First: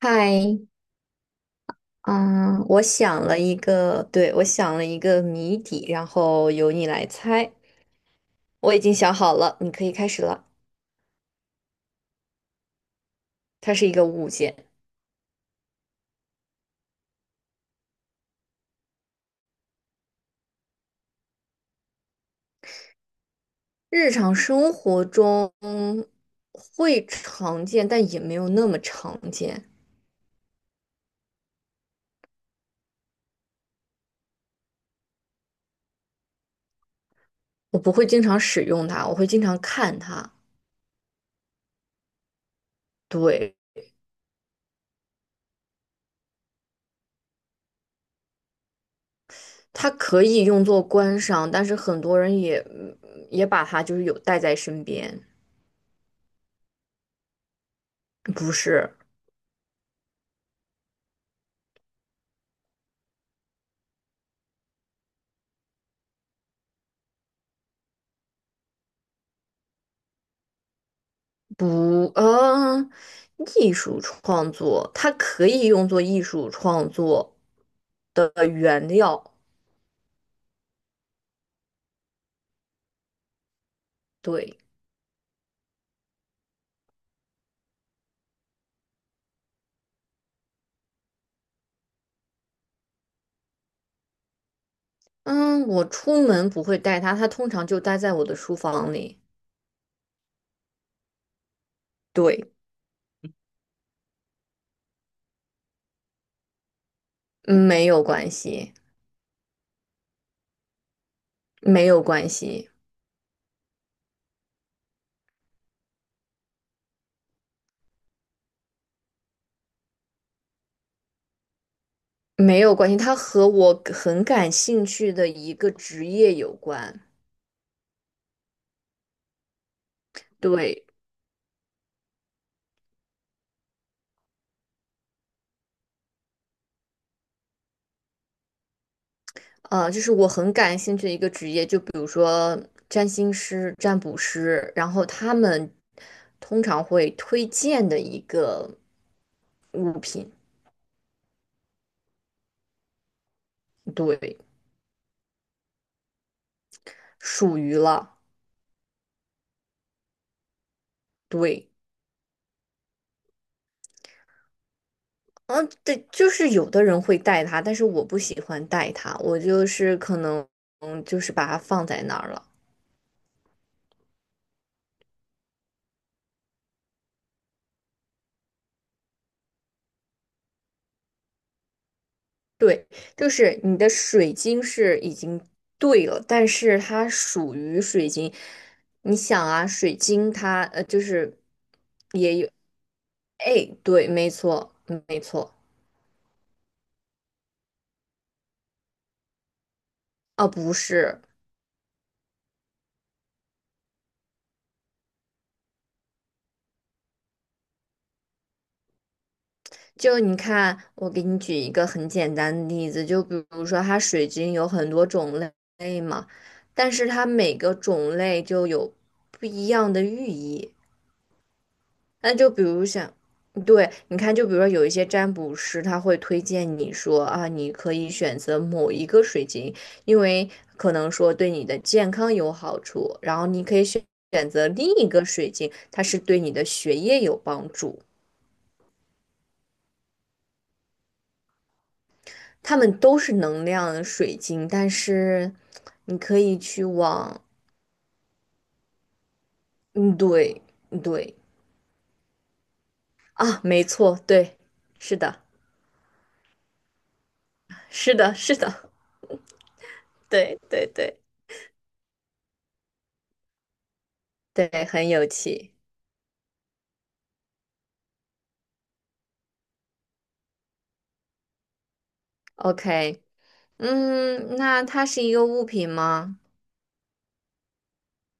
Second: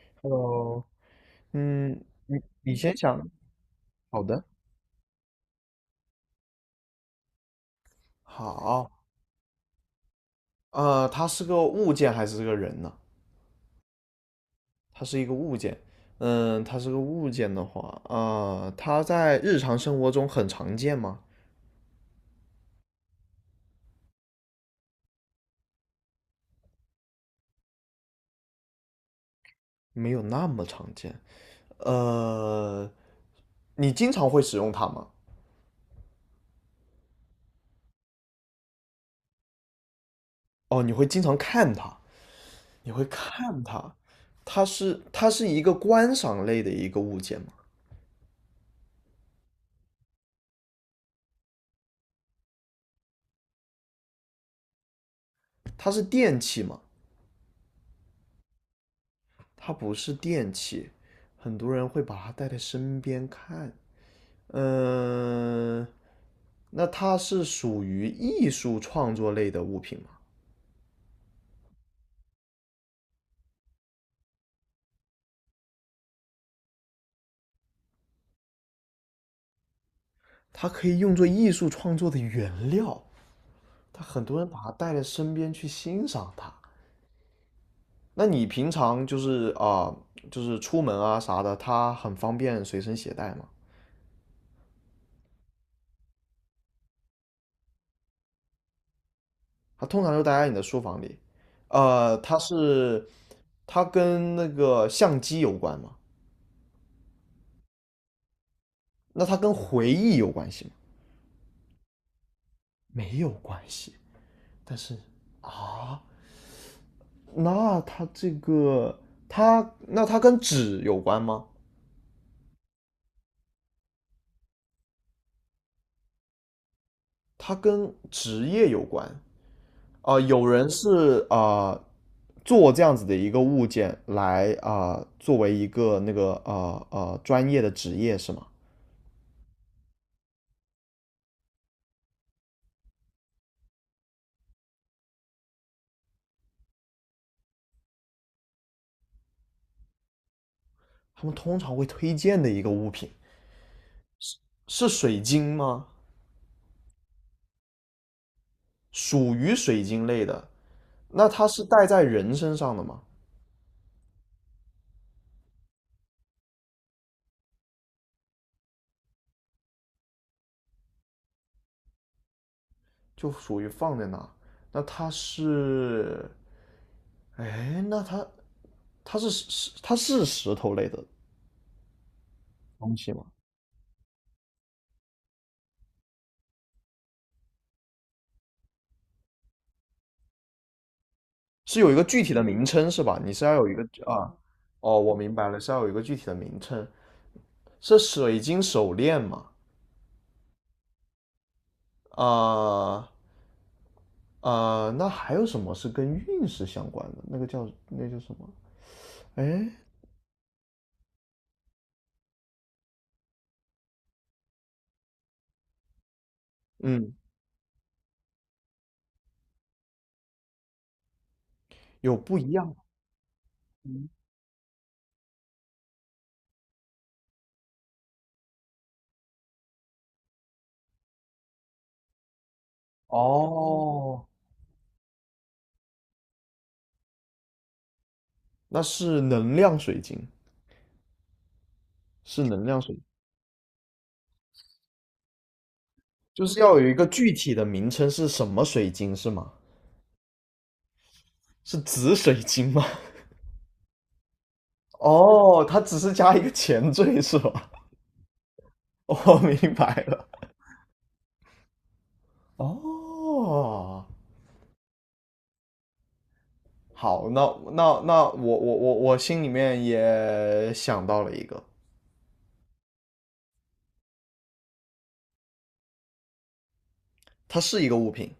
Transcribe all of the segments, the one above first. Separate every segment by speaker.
Speaker 1: 嗨，
Speaker 2: Hello，嗯，你
Speaker 1: 嗯，
Speaker 2: 你
Speaker 1: 我
Speaker 2: 先
Speaker 1: 想
Speaker 2: 想，
Speaker 1: 了一个，
Speaker 2: 好
Speaker 1: 对，我
Speaker 2: 的，
Speaker 1: 想了一个谜底，然后由你来猜。我已
Speaker 2: 好。
Speaker 1: 经想好了，你可以开始了。
Speaker 2: 它是个物件还是个人呢？
Speaker 1: 它是一个物件，
Speaker 2: 它是一个物件。嗯，它是个物件的话，啊，它在日常生活中很常见吗？
Speaker 1: 日常生活中会常见，但也没有那么常见。
Speaker 2: 没有那么常见。呃，你经常会使用它吗？
Speaker 1: 我不会经常使用它，我会经常看它。
Speaker 2: 哦，你会经常看它，你会
Speaker 1: 对，
Speaker 2: 看它。它是一个观赏类的一个物件吗？
Speaker 1: 它可以用作观赏，但是很多人也也把它就是有带在身边。
Speaker 2: 它是电器吗？
Speaker 1: 不是。
Speaker 2: 它不是电器，很多人会把它带在身边看。嗯，那它是属于艺术创作类的物品吗？
Speaker 1: 不，艺术创作它可以用作艺术创作。
Speaker 2: 它可以用作艺术创作的原料，它很多人
Speaker 1: 对，
Speaker 2: 把它带在身边去欣赏它。那你平常就是出门啊啥的，它很方便随身携带吗？
Speaker 1: 嗯，我出门不会带它，它通常就待在我的书房里。
Speaker 2: 它通常就待在你的书房里。呃，它
Speaker 1: 对，
Speaker 2: 是它跟那个相机有关吗？
Speaker 1: 没有关系，
Speaker 2: 那它跟回忆有关系吗？
Speaker 1: 没有关系，
Speaker 2: 没有关系。但是啊，那它这个它那它跟纸有关吗？
Speaker 1: 没有关系，它和我很感兴趣的一个职业有关。
Speaker 2: 它跟职业有关啊、有人
Speaker 1: 对。
Speaker 2: 是啊、做这样子的一个物件作为一个那个专业的职业是吗？
Speaker 1: 就是我很感兴趣的一个职业，就比如说占星师、占卜师，然后他们通常会推荐的一个物品，
Speaker 2: 他们通常会推荐的一个物品
Speaker 1: 对，
Speaker 2: 是水晶吗？
Speaker 1: 属于了，
Speaker 2: 属于水晶类的，那它是
Speaker 1: 对，
Speaker 2: 戴在人身上的吗？
Speaker 1: 嗯，对，就是有的人会带它，但是我不喜欢带它，我就是可能就是把它放在那儿了。
Speaker 2: 就属于放在那，那它是哎，那它它是石头类的
Speaker 1: 对，
Speaker 2: 东西吗？
Speaker 1: 就是你的水晶是已经对了，但是它属于水晶。你想啊，水晶它就是
Speaker 2: 是有一个具体
Speaker 1: 也
Speaker 2: 的
Speaker 1: 有，
Speaker 2: 名称是吧？你是要有
Speaker 1: 哎，
Speaker 2: 一个
Speaker 1: 对，没
Speaker 2: 啊，
Speaker 1: 错，
Speaker 2: 哦，我
Speaker 1: 没
Speaker 2: 明白
Speaker 1: 错。
Speaker 2: 了，是要有一个具体的名称。是水晶手链吗？
Speaker 1: 啊，不是，
Speaker 2: 啊、那还有什么是跟运势相关的？那个叫什么？哎，
Speaker 1: 就你看，我给你举一个很简单的例子，就比如说它水晶有很多种类嘛但是
Speaker 2: 嗯，
Speaker 1: 它每个种类就有不一样的寓意。
Speaker 2: 有
Speaker 1: 那
Speaker 2: 不
Speaker 1: 就
Speaker 2: 一
Speaker 1: 比
Speaker 2: 样
Speaker 1: 如像，对，你看，就比如说有一些占卜师，他会推荐你说啊，你可以选择某一个水晶，因为可能说对你的健康有好处，然后你可以选
Speaker 2: 哦，
Speaker 1: 选择另一个水晶，它是对你的学业有帮助。
Speaker 2: 那是能量水晶，是能
Speaker 1: 它
Speaker 2: 量
Speaker 1: 们
Speaker 2: 水晶，
Speaker 1: 都是能量水晶，但是你可
Speaker 2: 就
Speaker 1: 以
Speaker 2: 是要
Speaker 1: 去
Speaker 2: 有一个具
Speaker 1: 往，
Speaker 2: 体的名称是什么水晶是吗？
Speaker 1: 嗯，对，对，
Speaker 2: 是紫水晶吗？
Speaker 1: 啊，没错，对，是的，
Speaker 2: 哦，它只是加一个前缀是吧？
Speaker 1: 是的，是的，
Speaker 2: 我明白了。
Speaker 1: 对对对
Speaker 2: 哦，
Speaker 1: 对，很有趣。
Speaker 2: 好，那我心里面也想到了一个。
Speaker 1: OK。嗯，那它是一个物品吗？
Speaker 2: 它是一个物品，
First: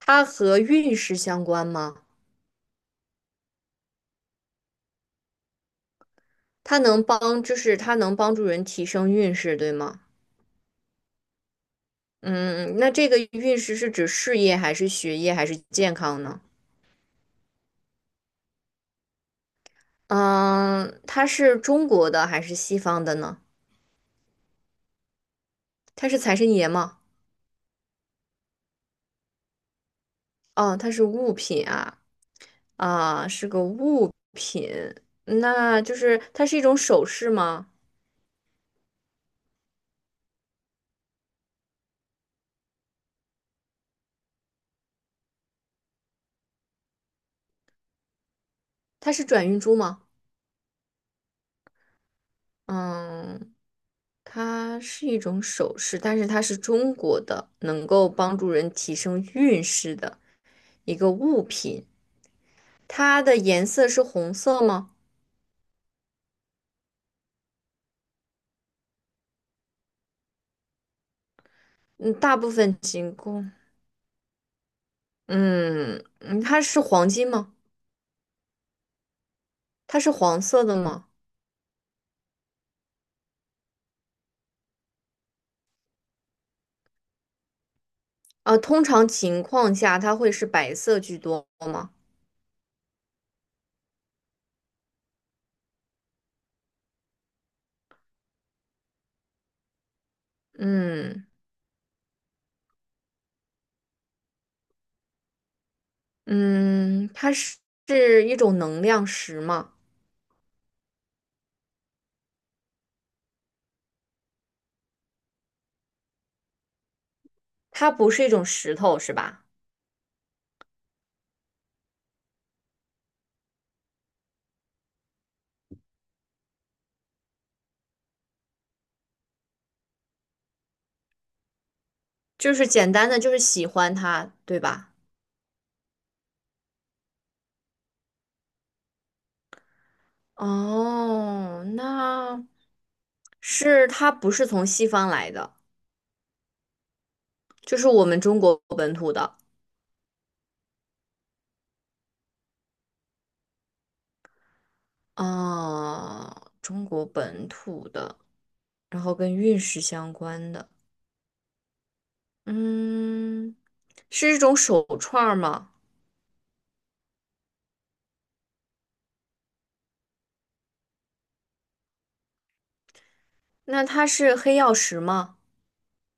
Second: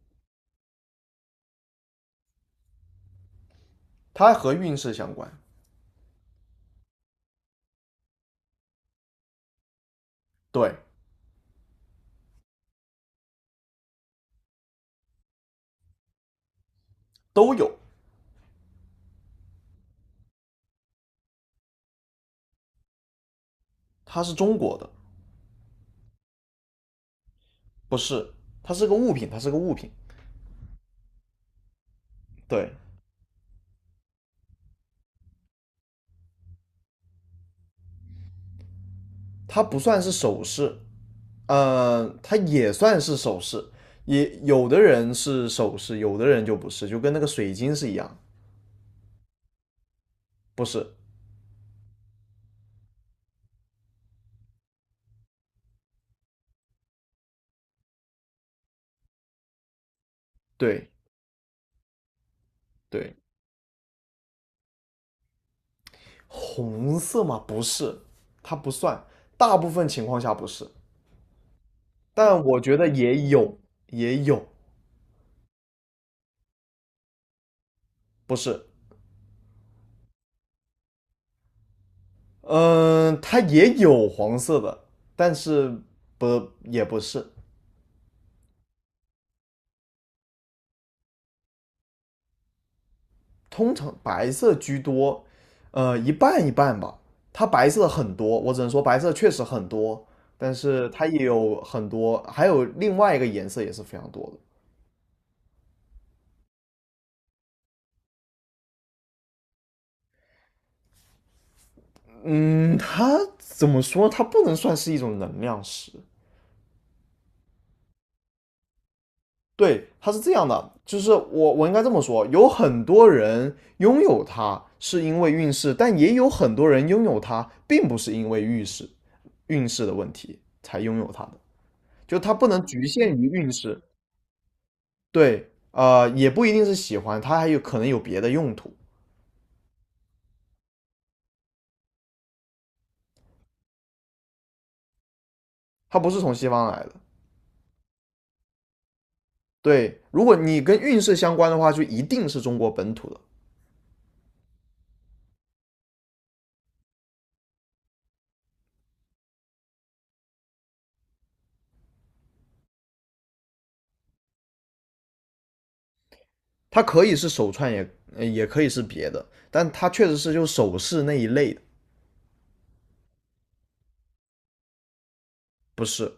Speaker 1: 它和运势相关吗？
Speaker 2: 它和运势相关，
Speaker 1: 它能帮，就是它能帮助人提升运势，对吗？
Speaker 2: 对，
Speaker 1: 嗯，那这个运势是指事业还是学业还是健康呢？
Speaker 2: 都有。
Speaker 1: 嗯，它是中国的还是西方的呢？
Speaker 2: 它是中国的，
Speaker 1: 它是财神爷吗？
Speaker 2: 不是，它是个物品，它是个物品，
Speaker 1: 哦，它是物品啊，
Speaker 2: 对，
Speaker 1: 啊，是个物品，那就是它是一种首饰吗？
Speaker 2: 它不算是首饰，嗯，它也算是首饰，也有的人是首饰，有的人就不是，就跟那个水晶是一样，
Speaker 1: 它是转运珠吗？
Speaker 2: 不是，
Speaker 1: 嗯。它是一种首饰，但是它是中国的，能够帮助人提升运势的
Speaker 2: 对
Speaker 1: 一个物品。
Speaker 2: 对，
Speaker 1: 它的颜色是红色吗？
Speaker 2: 红色吗？不是，它不算，大部分情况下不是，
Speaker 1: 嗯，大
Speaker 2: 但
Speaker 1: 部
Speaker 2: 我觉
Speaker 1: 分
Speaker 2: 得
Speaker 1: 情
Speaker 2: 也
Speaker 1: 况，
Speaker 2: 有，也有，
Speaker 1: 嗯嗯，它是黄金吗？
Speaker 2: 不是，
Speaker 1: 它是黄色的吗？
Speaker 2: 嗯，它也有黄色的，但是不也不是，
Speaker 1: 啊，通常情况下它会是白色居多吗？
Speaker 2: 通常白色居多，一半一半吧。它白色很多，我只能说白色确实很多，但是它也
Speaker 1: 嗯
Speaker 2: 有很多，还有另外一个颜色也是非常多的。
Speaker 1: 嗯，它是一种能量石吗？
Speaker 2: 嗯，它怎么说？它不能算是一种能量石，
Speaker 1: 它不是一种石头是吧？
Speaker 2: 对，它是这样的，就是我应该这么说，有很多人拥有它是因为运势，但也有很多人拥有它并不是因为运势的问题才拥有它的，就它不
Speaker 1: 就
Speaker 2: 能
Speaker 1: 是
Speaker 2: 局
Speaker 1: 简单
Speaker 2: 限
Speaker 1: 的
Speaker 2: 于
Speaker 1: 就是
Speaker 2: 运
Speaker 1: 喜
Speaker 2: 势。
Speaker 1: 欢它，对吧？
Speaker 2: 对，也不一定是喜欢，它还有可能有别的用途，
Speaker 1: 哦，那是它不是从西方来的，
Speaker 2: 它不是从西方来的。
Speaker 1: 就是我们中国本土的
Speaker 2: 对，如果你跟运势相关的话，就一定是中国本土的，
Speaker 1: 哦，中国本土的，然后跟运势相关的，嗯，是一种手串儿吗？
Speaker 2: 它可以是手串，也可以是别的，但它确实是就首饰那一类的，
Speaker 1: 那它是黑曜石吗？
Speaker 2: 不是，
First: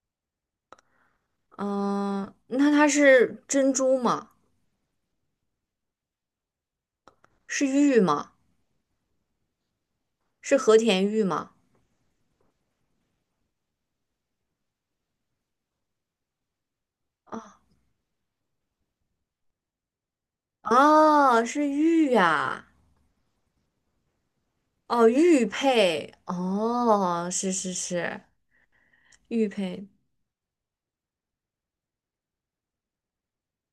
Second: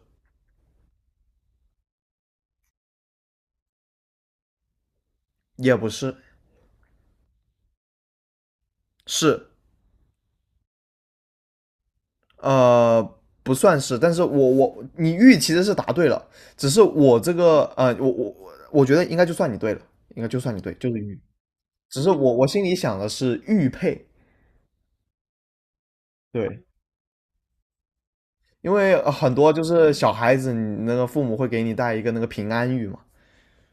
Speaker 1: 嗯，那它是珍珠吗？
Speaker 2: 也不是。
Speaker 1: 是玉吗？
Speaker 2: 是，
Speaker 1: 是和田玉吗？
Speaker 2: 呃，不算是，但是我你玉其实是答对了，只是我这
Speaker 1: 啊
Speaker 2: 个，我觉得应该就算你对了，应该就算你对，就是玉，
Speaker 1: 哦，是
Speaker 2: 只是
Speaker 1: 玉
Speaker 2: 我心
Speaker 1: 呀、
Speaker 2: 里想的是玉佩，
Speaker 1: 哦，玉佩，
Speaker 2: 对，
Speaker 1: 哦，是是是，
Speaker 2: 因为很
Speaker 1: 玉
Speaker 2: 多就
Speaker 1: 佩。
Speaker 2: 是小孩子，你那个父母会给你带一个那个平安玉嘛，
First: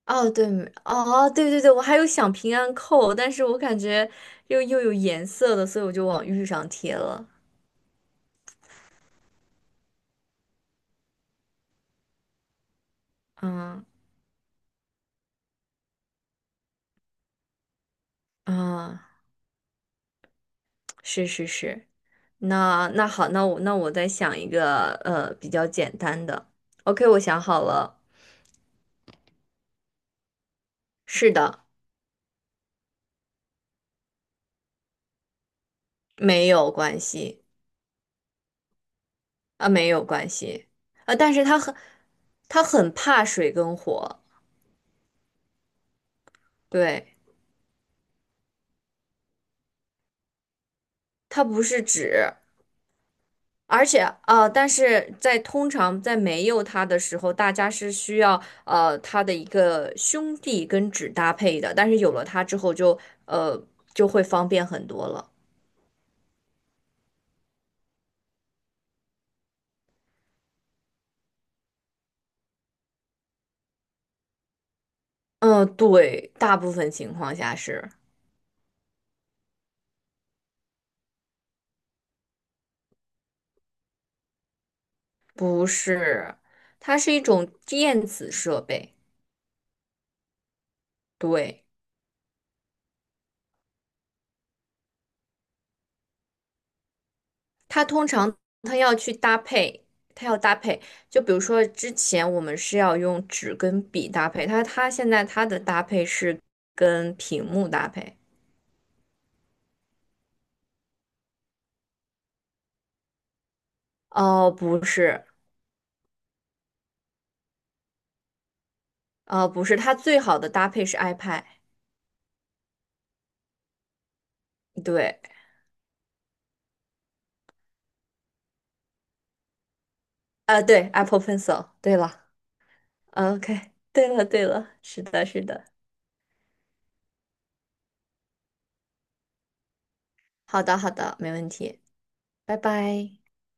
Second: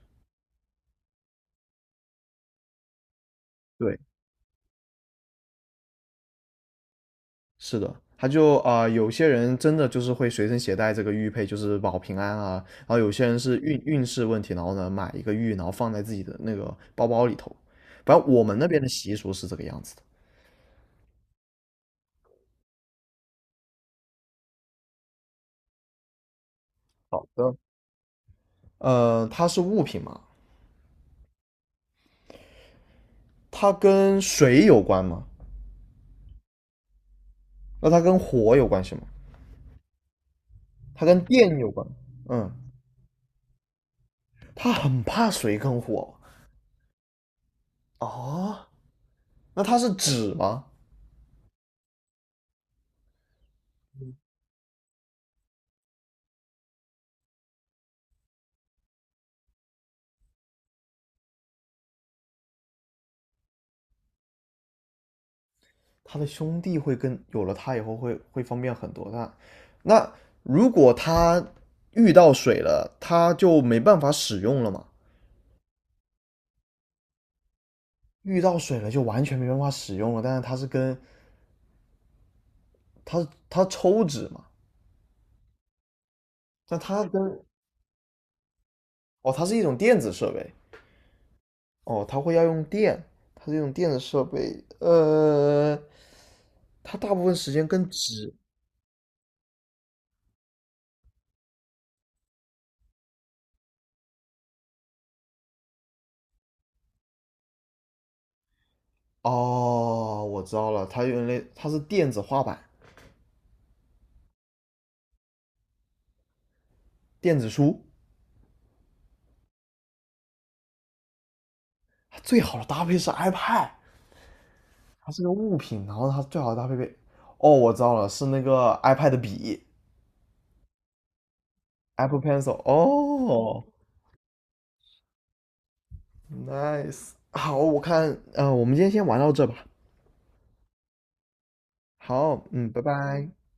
Speaker 1: 哦，对，哦，对对对，我还有想平安扣，但是我感
Speaker 2: 对，
Speaker 1: 觉又有颜色的，所以我就往玉上贴了。
Speaker 2: 是的，他就啊、呃有些人真的就是会随身携带这个玉佩，就是保平安啊。然后有些人是运
Speaker 1: 嗯
Speaker 2: 运势问题，然后呢买一个玉，然后放在自己的那个包包里头。反正我们那边的
Speaker 1: 嗯，
Speaker 2: 习俗是这个样子的。
Speaker 1: 是是是。那那好，那我再想一个比较简单的。OK,我
Speaker 2: 好
Speaker 1: 想
Speaker 2: 的，
Speaker 1: 好了。
Speaker 2: 它是物品嘛，
Speaker 1: 是的，
Speaker 2: 它跟水有关吗？
Speaker 1: 没有关系
Speaker 2: 那它跟火有关系吗？
Speaker 1: 啊，没有关系
Speaker 2: 它
Speaker 1: 啊，
Speaker 2: 跟
Speaker 1: 但是
Speaker 2: 电
Speaker 1: 他
Speaker 2: 有
Speaker 1: 很
Speaker 2: 关？嗯，
Speaker 1: 他很怕水跟火，
Speaker 2: 它很怕水跟火。
Speaker 1: 对，
Speaker 2: 哦，那它是纸吗？
Speaker 1: 它不是纸，而且但是在通常在没有它的时候，大家是需要它的一个兄弟跟纸搭配的，但是有了它之后就呃就会方便很多了。
Speaker 2: 他的兄弟会跟有了他以后会方便很多。那如果他遇到水了，他就没办法使用了嘛？
Speaker 1: 嗯、对，大部分情况下是
Speaker 2: 遇到水了就完全没办法使用了。但是他是跟他抽纸嘛，
Speaker 1: 不是？
Speaker 2: 但
Speaker 1: 它
Speaker 2: 他
Speaker 1: 是一
Speaker 2: 跟
Speaker 1: 种电子设备，
Speaker 2: 哦，它是一种电子设备
Speaker 1: 对，
Speaker 2: 哦，它会要用电，它是一种电子设备。它大部分时间
Speaker 1: 它
Speaker 2: 跟
Speaker 1: 通
Speaker 2: 纸
Speaker 1: 常它要去搭配，它要搭配。就比如说之前我们是要用纸跟笔搭配，它现在它的搭配是跟屏幕搭配。
Speaker 2: 哦，我知道了，它原来它是电子画板、
Speaker 1: 哦，不是，
Speaker 2: 电子书，
Speaker 1: 哦，不是，它最好的搭配是 iPad,
Speaker 2: 最好的搭配是 iPad。它
Speaker 1: 对，
Speaker 2: 是个物品，然后它最好的搭配配，哦，我知道了，是那个 iPad 笔
Speaker 1: 对，Apple Pencil,对
Speaker 2: ，Apple
Speaker 1: 了
Speaker 2: Pencil。
Speaker 1: OK,
Speaker 2: 哦
Speaker 1: 对了，对了，是的，是的，
Speaker 2: ，nice，好，我看，我们今天先玩到这吧。
Speaker 1: 好的，好的，没问题，
Speaker 2: 好，
Speaker 1: 拜
Speaker 2: 嗯，拜
Speaker 1: 拜。
Speaker 2: 拜。